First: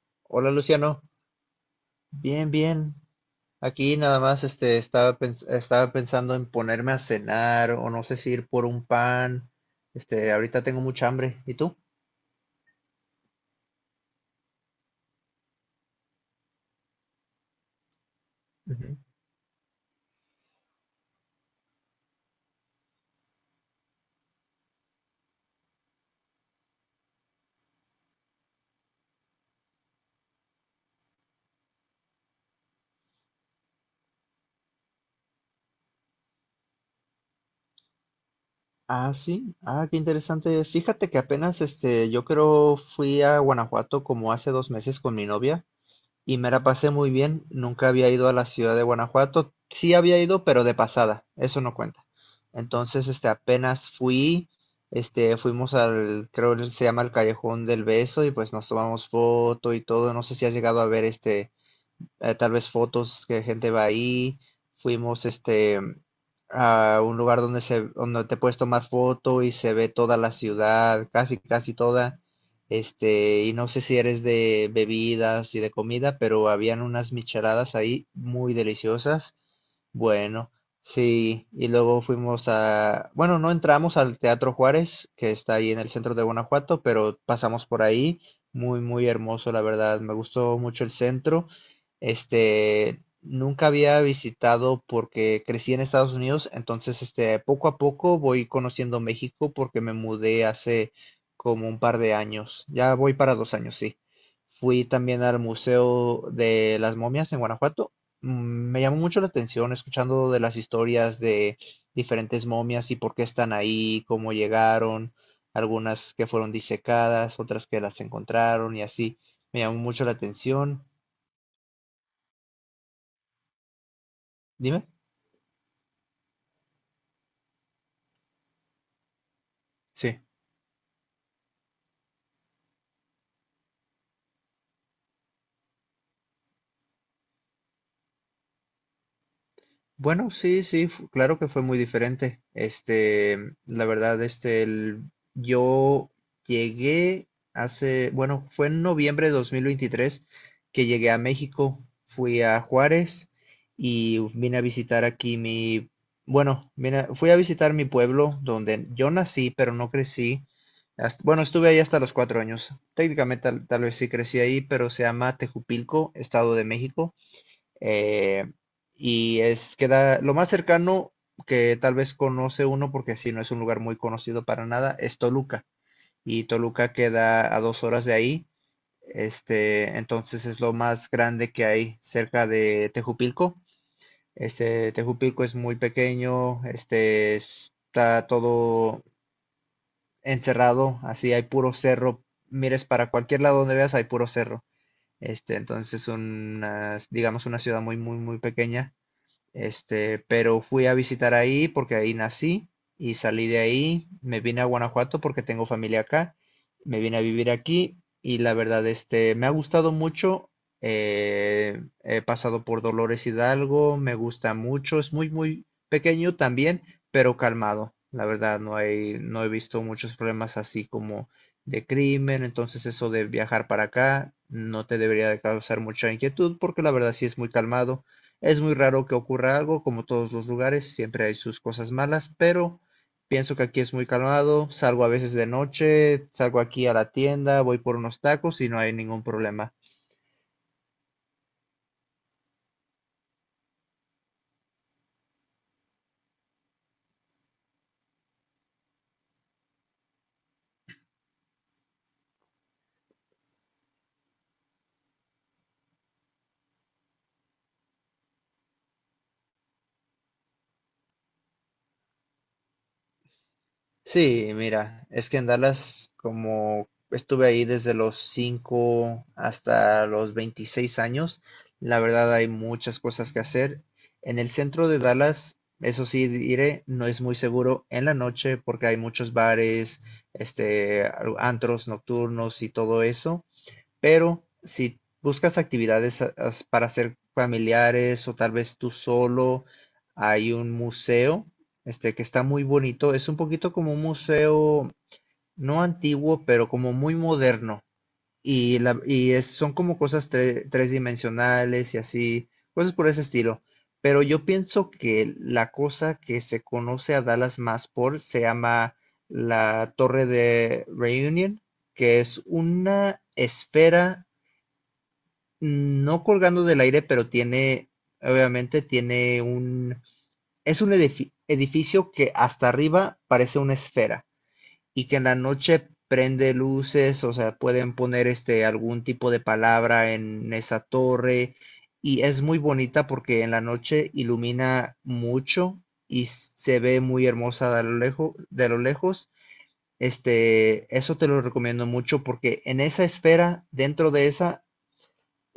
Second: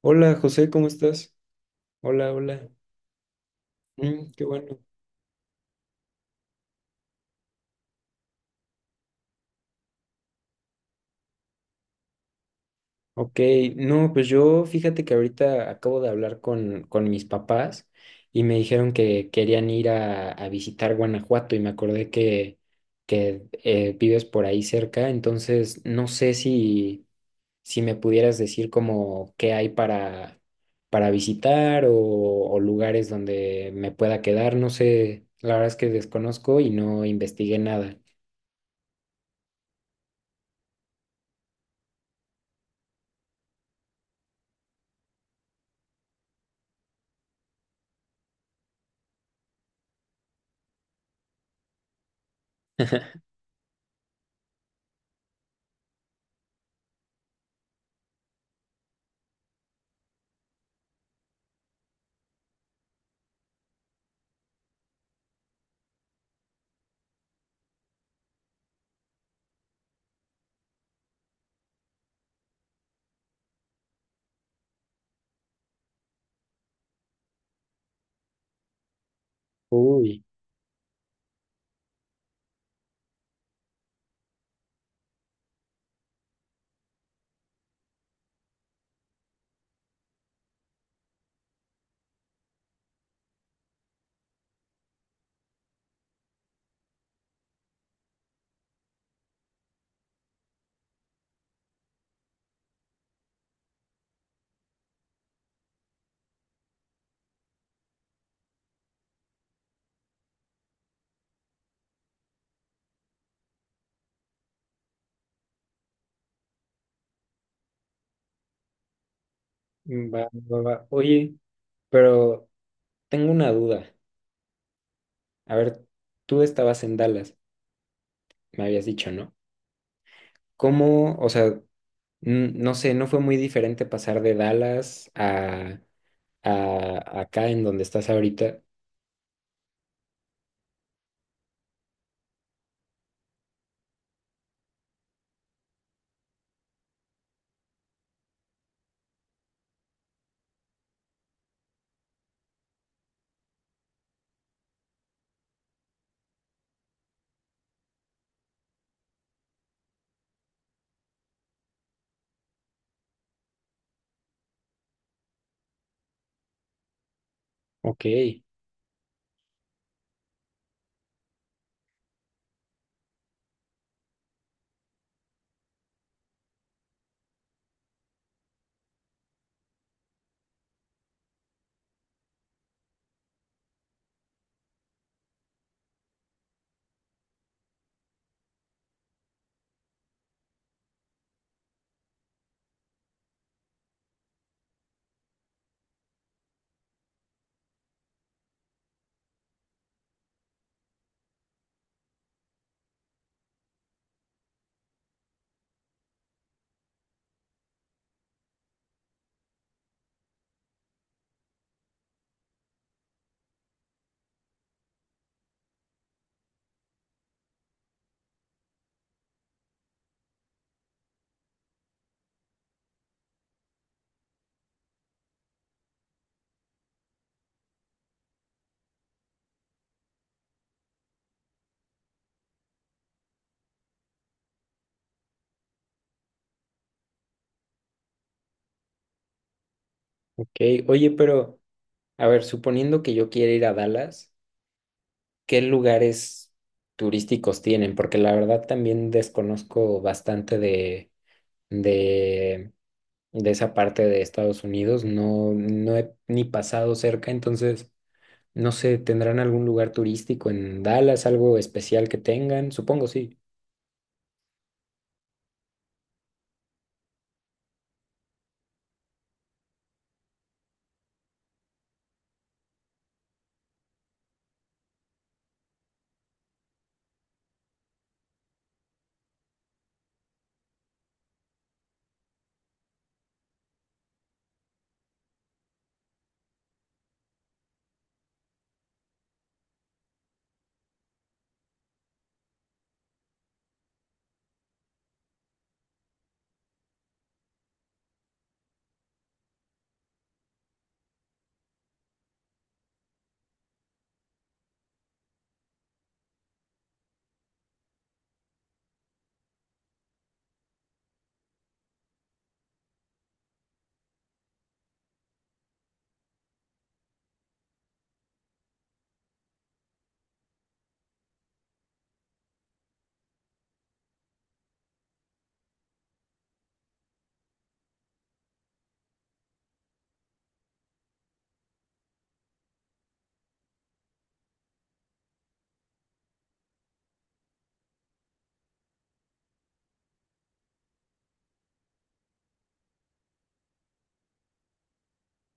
Hola Hola José, ¿cómo Luciano, estás? Hola, bien, hola. bien. Aquí nada Mm, más qué bueno. Estaba pensando en ponerme a cenar o no sé si ir por un pan. Ahorita tengo mucha hambre. ¿Y tú? Ok, no, pues yo fíjate que ahorita acabo de hablar con mis papás y me dijeron Ujú. que querían ir a visitar Guanajuato y me acordé que vives por ahí cerca, entonces no sé si, si me pudieras decir como qué hay para visitar o lugares donde me pueda quedar, no sé, la verdad es que desconozco y no investigué nada. Ah, sí. Ah, qué interesante. Fíjate que apenas yo creo fui a Guanajuato como hace 2 meses con mi novia. Y me la pasé muy bien. Nunca había ido a la ciudad de Guanajuato. Sí había ido, pero de pasada. Eso no cuenta. Entonces, apenas fui, fuimos al, creo que se llama el Callejón del Beso y pues nos tomamos foto y todo. No sé si has llegado a ver tal vez fotos que gente va ahí. Fuimos a un lugar donde te puedes tomar foto y se ve toda la ciudad, casi casi toda. Y no sé si eres de bebidas y de comida, pero habían unas micheladas ahí muy deliciosas. Uy. Bueno, sí, y luego fuimos a, bueno, no entramos al Teatro Juárez, que está ahí en el centro de Guanajuato, pero pasamos por ahí, muy, muy hermoso, la verdad, me gustó mucho el centro. Nunca había visitado porque crecí en Estados Unidos, entonces, poco a poco voy conociendo México porque me mudé hace como un par de años, ya voy para 2 años, sí. Fui también al Museo de las Momias en Guanajuato. Me llamó mucho la atención escuchando de las historias de diferentes momias y por qué están ahí, cómo llegaron, algunas que fueron disecadas, otras que las encontraron y así. Me llamó mucho la Va, va, va. atención. Oye, pero tengo una duda. Dime. A ver, tú estabas en Dallas, me habías dicho, ¿no? Sí. ¿Cómo, o sea, no sé, no fue muy diferente pasar de Dallas a acá en donde estás ahorita? Bueno, sí, sí, claro que fue muy diferente. La verdad, yo llegué hace, bueno, fue en noviembre de 2023 que llegué a México, fui a Juárez y vine a visitar aquí mi, bueno, fui a visitar mi pueblo donde yo nací, pero no crecí. Bueno, estuve ahí hasta los 4 años. Técnicamente tal vez sí crecí ahí, pero se llama Tejupilco, Estado de México. Ok, Eh, y es queda lo más cercano que tal vez conoce uno, porque si no es un lugar muy conocido para nada, es Toluca. Y Toluca queda a 2 horas de ahí. Entonces es lo más grande que hay cerca de Tejupilco. Tejupilco es muy pequeño, está todo encerrado, así hay puro cerro. Mires para cualquier lado donde veas, hay puro cerro. Entonces es una, digamos, una ciudad muy, muy, muy pequeña, pero fui a visitar ahí porque ahí nací y salí de ahí, me vine a Guanajuato porque tengo familia acá, me vine a vivir aquí y la verdad, me ha gustado mucho. He pasado por Dolores Hidalgo, me gusta mucho, es muy, muy pequeño también, pero calmado. La verdad, no hay, no he visto muchos problemas así como de crimen, entonces eso de viajar para acá no te debería de causar mucha inquietud porque la verdad sí es muy calmado. Es muy raro que ocurra algo, como todos los lugares, siempre hay sus cosas malas, pero pienso que aquí es muy calmado. Salgo a veces de noche, salgo aquí a la tienda, voy por unos tacos y no hay ningún problema. ok. Oye, pero, a ver, suponiendo que yo quiera ir a Dallas, ¿qué lugares turísticos tienen? Porque la verdad también desconozco bastante de de esa parte de Estados Unidos. No, no he ni pasado cerca, entonces no sé, ¿tendrán algún lugar turístico en Dallas, algo especial que tengan? Supongo sí. Sí, mira, es que en Dallas, como estuve ahí desde los 5 hasta los 26 años, la verdad hay muchas cosas que hacer. En el centro de Dallas, eso sí diré, no es muy seguro en la noche porque hay muchos bares, antros nocturnos y todo eso. Pero si buscas actividades para hacer familiares o tal vez tú solo, hay un museo que está muy bonito. Es un poquito como un museo, no antiguo, pero como muy moderno. Y son como cosas tres dimensionales y así, cosas por ese estilo. Pero yo pienso que la cosa que se conoce a Dallas más por se llama la Torre de Reunion, que es una esfera, no colgando del aire, pero tiene, obviamente tiene un, es un edificio que hasta arriba parece una esfera y que en la noche prende luces, o sea, pueden poner algún tipo de palabra en esa torre y es muy bonita porque en la noche ilumina mucho y se ve muy hermosa de lo lejos, de lo lejos. Eso te lo recomiendo mucho porque en esa esfera, dentro de esa,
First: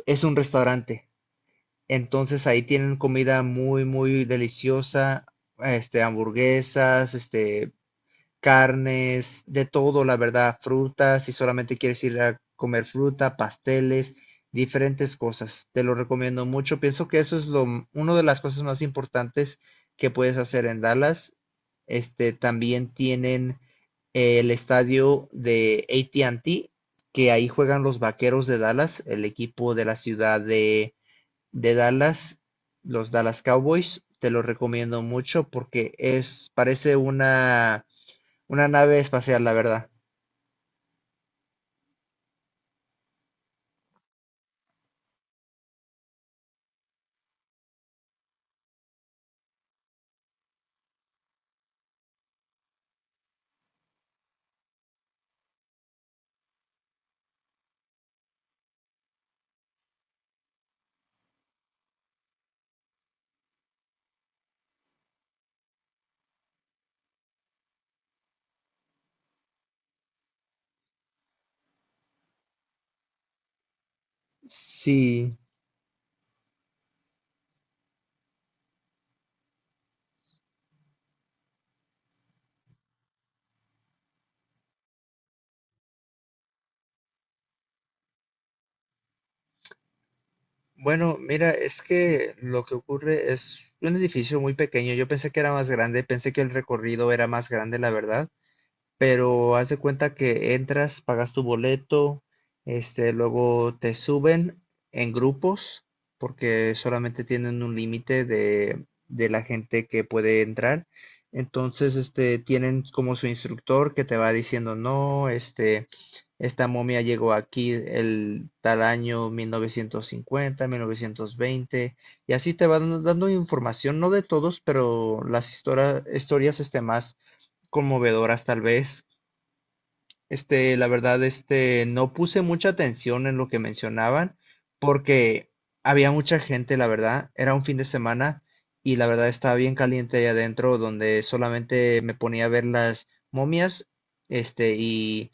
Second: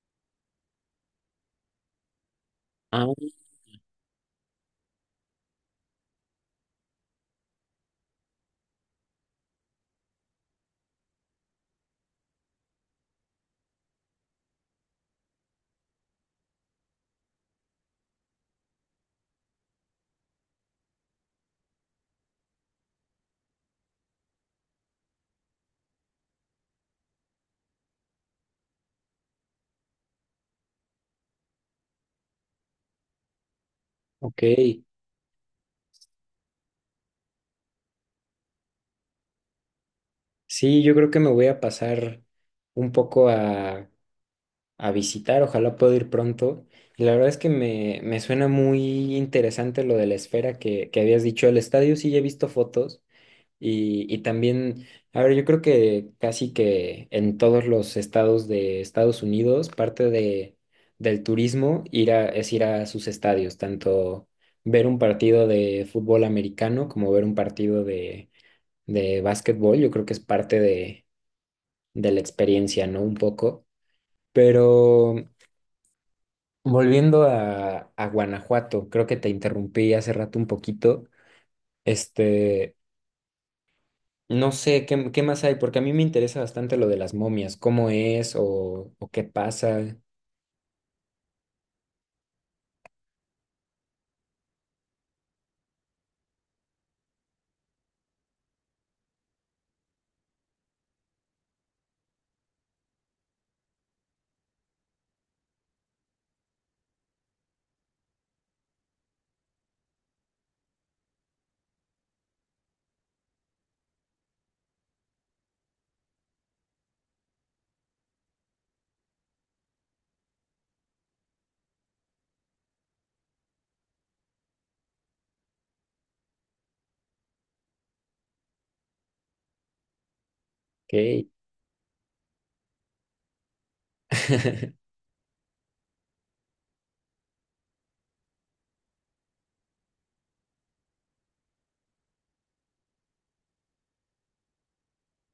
es un restaurante, entonces ahí tienen Ah, comida muy, muy deliciosa, hamburguesas, carnes, de todo, la verdad, frutas, si solamente quieres ir a comer fruta, pasteles, diferentes cosas. Te lo recomiendo mucho. Pienso que eso es una de las cosas más importantes que puedes hacer en Dallas. También tienen el estadio de AT&T, que ahí juegan los Vaqueros de Dallas, el equipo de la ciudad de Dallas, los Dallas Cowboys, te lo ok. recomiendo mucho porque es, parece una nave espacial, la verdad. Sí, yo creo que me voy a pasar un poco a visitar, ojalá pueda ir pronto. Y la verdad es que me suena muy interesante lo de la esfera que habías dicho. El estadio sí ya he visto fotos. Y también, a ver, yo creo que casi que en todos los estados de Estados Unidos, parte de, del turismo ir a, es ir a sus estadios, tanto ver un partido de fútbol americano como ver un partido de básquetbol. Yo creo que es parte de la experiencia, ¿no? Un poco. Pero Sí. volviendo a Guanajuato, creo que te interrumpí hace rato un poquito. Este, no sé, ¿qué, qué más hay? Porque a mí me interesa bastante lo de las momias, cómo es o qué pasa. Bueno, mira, es que lo que ocurre es un edificio muy pequeño. Yo pensé que era más grande, pensé que el recorrido era más grande, la verdad. Pero haz de cuenta que entras, pagas tu boleto, luego te suben en grupos, porque solamente tienen un límite de la gente que puede entrar. Entonces, tienen como su instructor que te va diciendo, no, esta momia llegó aquí el tal año 1950, 1920, y así te van dando información, no de todos, pero las historias, más conmovedoras tal vez. La verdad, ¿Qué? No puse mucha atención en lo que mencionaban porque había mucha gente, la verdad. Era un fin de semana y la verdad estaba bien caliente ahí adentro donde solamente me ponía a ver las momias, y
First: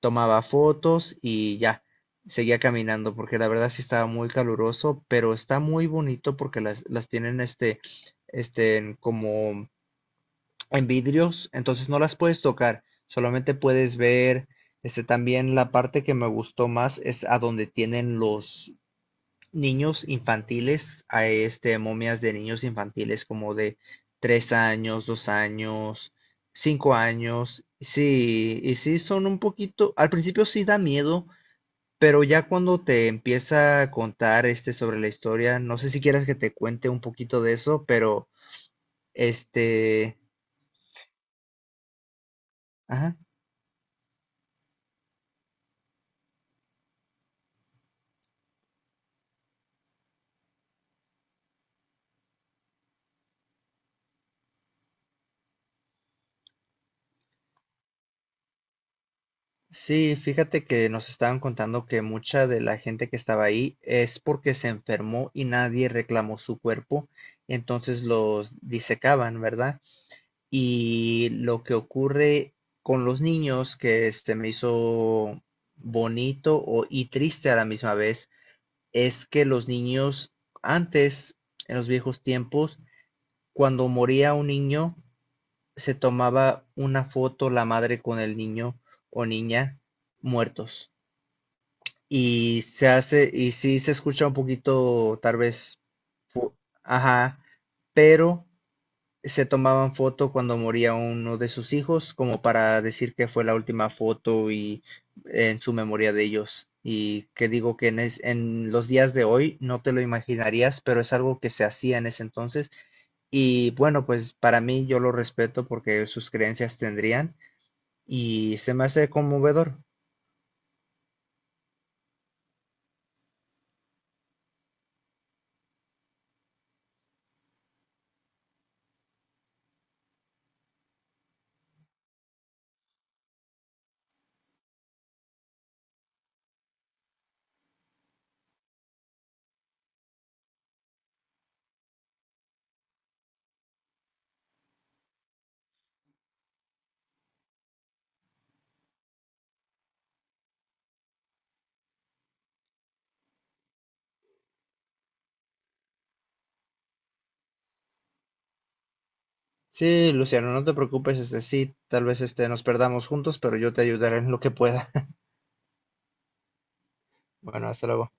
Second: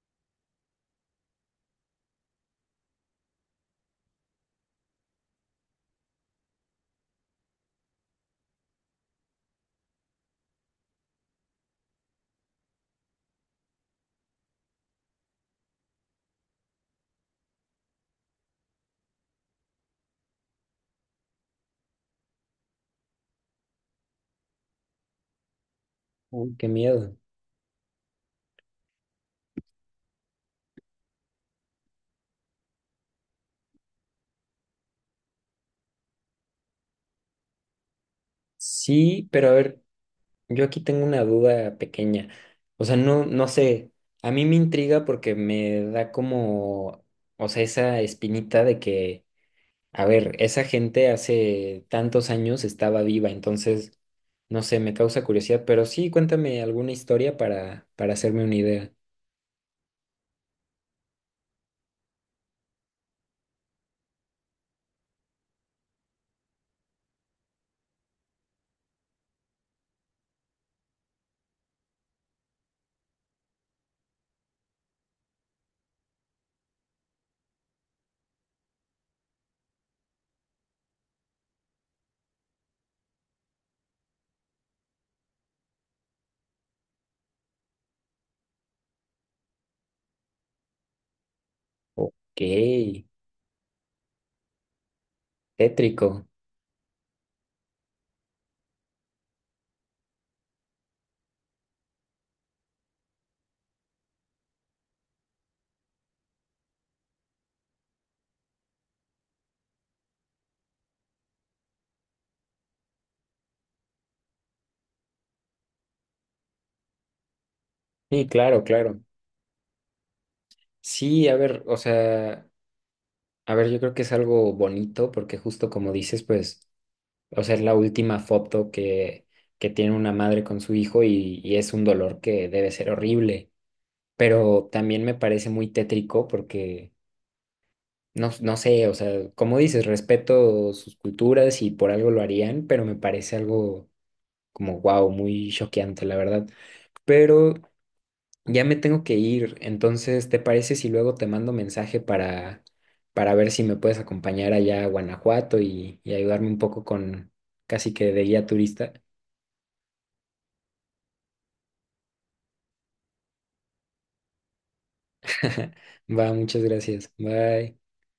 tomaba fotos y ya, seguía caminando porque la verdad sí estaba muy caluroso, pero está muy bonito porque las tienen, como en vidrios, entonces no las puedes tocar, solamente puedes ver. También la parte que me gustó más es a donde tienen los niños infantiles, a momias de niños infantiles como de 3 años, 2 años, Uy, qué cinco miedo. años. Sí, y sí son un poquito, al principio sí da miedo, pero ya cuando te empieza a contar sobre la historia, no sé si quieras que te cuente un poquito de eso, pero Sí, pero a ver, este, yo aquí tengo una duda pequeña. O sea, ajá. no, no sé, a mí me intriga porque me da como, o sea, esa espinita de que, a ver, esa gente hace tantos años estaba viva, entonces, no sé, me causa curiosidad, pero sí, cuéntame alguna historia para hacerme una idea. Sí, fíjate que nos estaban contando que mucha de la gente que estaba ahí es porque se enfermó y nadie reclamó su cuerpo, entonces los disecaban, ¿verdad? Y lo que ocurre con los niños, que se me hizo bonito y triste a la misma vez, es que los niños antes, en los viejos tiempos, cuando moría un niño, se tomaba una foto la madre con el niño o niña muertos Ok. y se hace, y sí se escucha un poquito, tal vez, Tétrico. fu- ajá, pero se tomaban foto cuando moría uno de sus hijos, como para decir que fue la última foto y en su memoria de ellos. Y que digo que en los días de hoy no te lo imaginarías, pero es algo que se hacía en ese entonces. Y bueno, pues para mí yo lo respeto porque sus creencias tendrían Sí, y claro, se me claro. hace conmovedor. Sí, a ver, o sea, a ver, yo creo que es algo bonito porque justo como dices, pues, o sea, es la última foto que tiene una madre con su hijo y es un dolor que debe ser horrible, pero también me parece muy tétrico porque, no, no sé, o sea, como dices, respeto sus culturas y por algo lo harían, pero me parece algo como, wow, muy choqueante, la verdad. Pero ya me tengo que ir, entonces, ¿te parece si luego te mando mensaje para ver si me puedes acompañar allá a Guanajuato y ayudarme un poco con casi que de guía turista? Sí, Luciano, no te preocupes, sí, tal vez nos perdamos juntos, pero yo te ayudaré en lo que pueda. Va, muchas gracias. Bueno, Bye. hasta luego.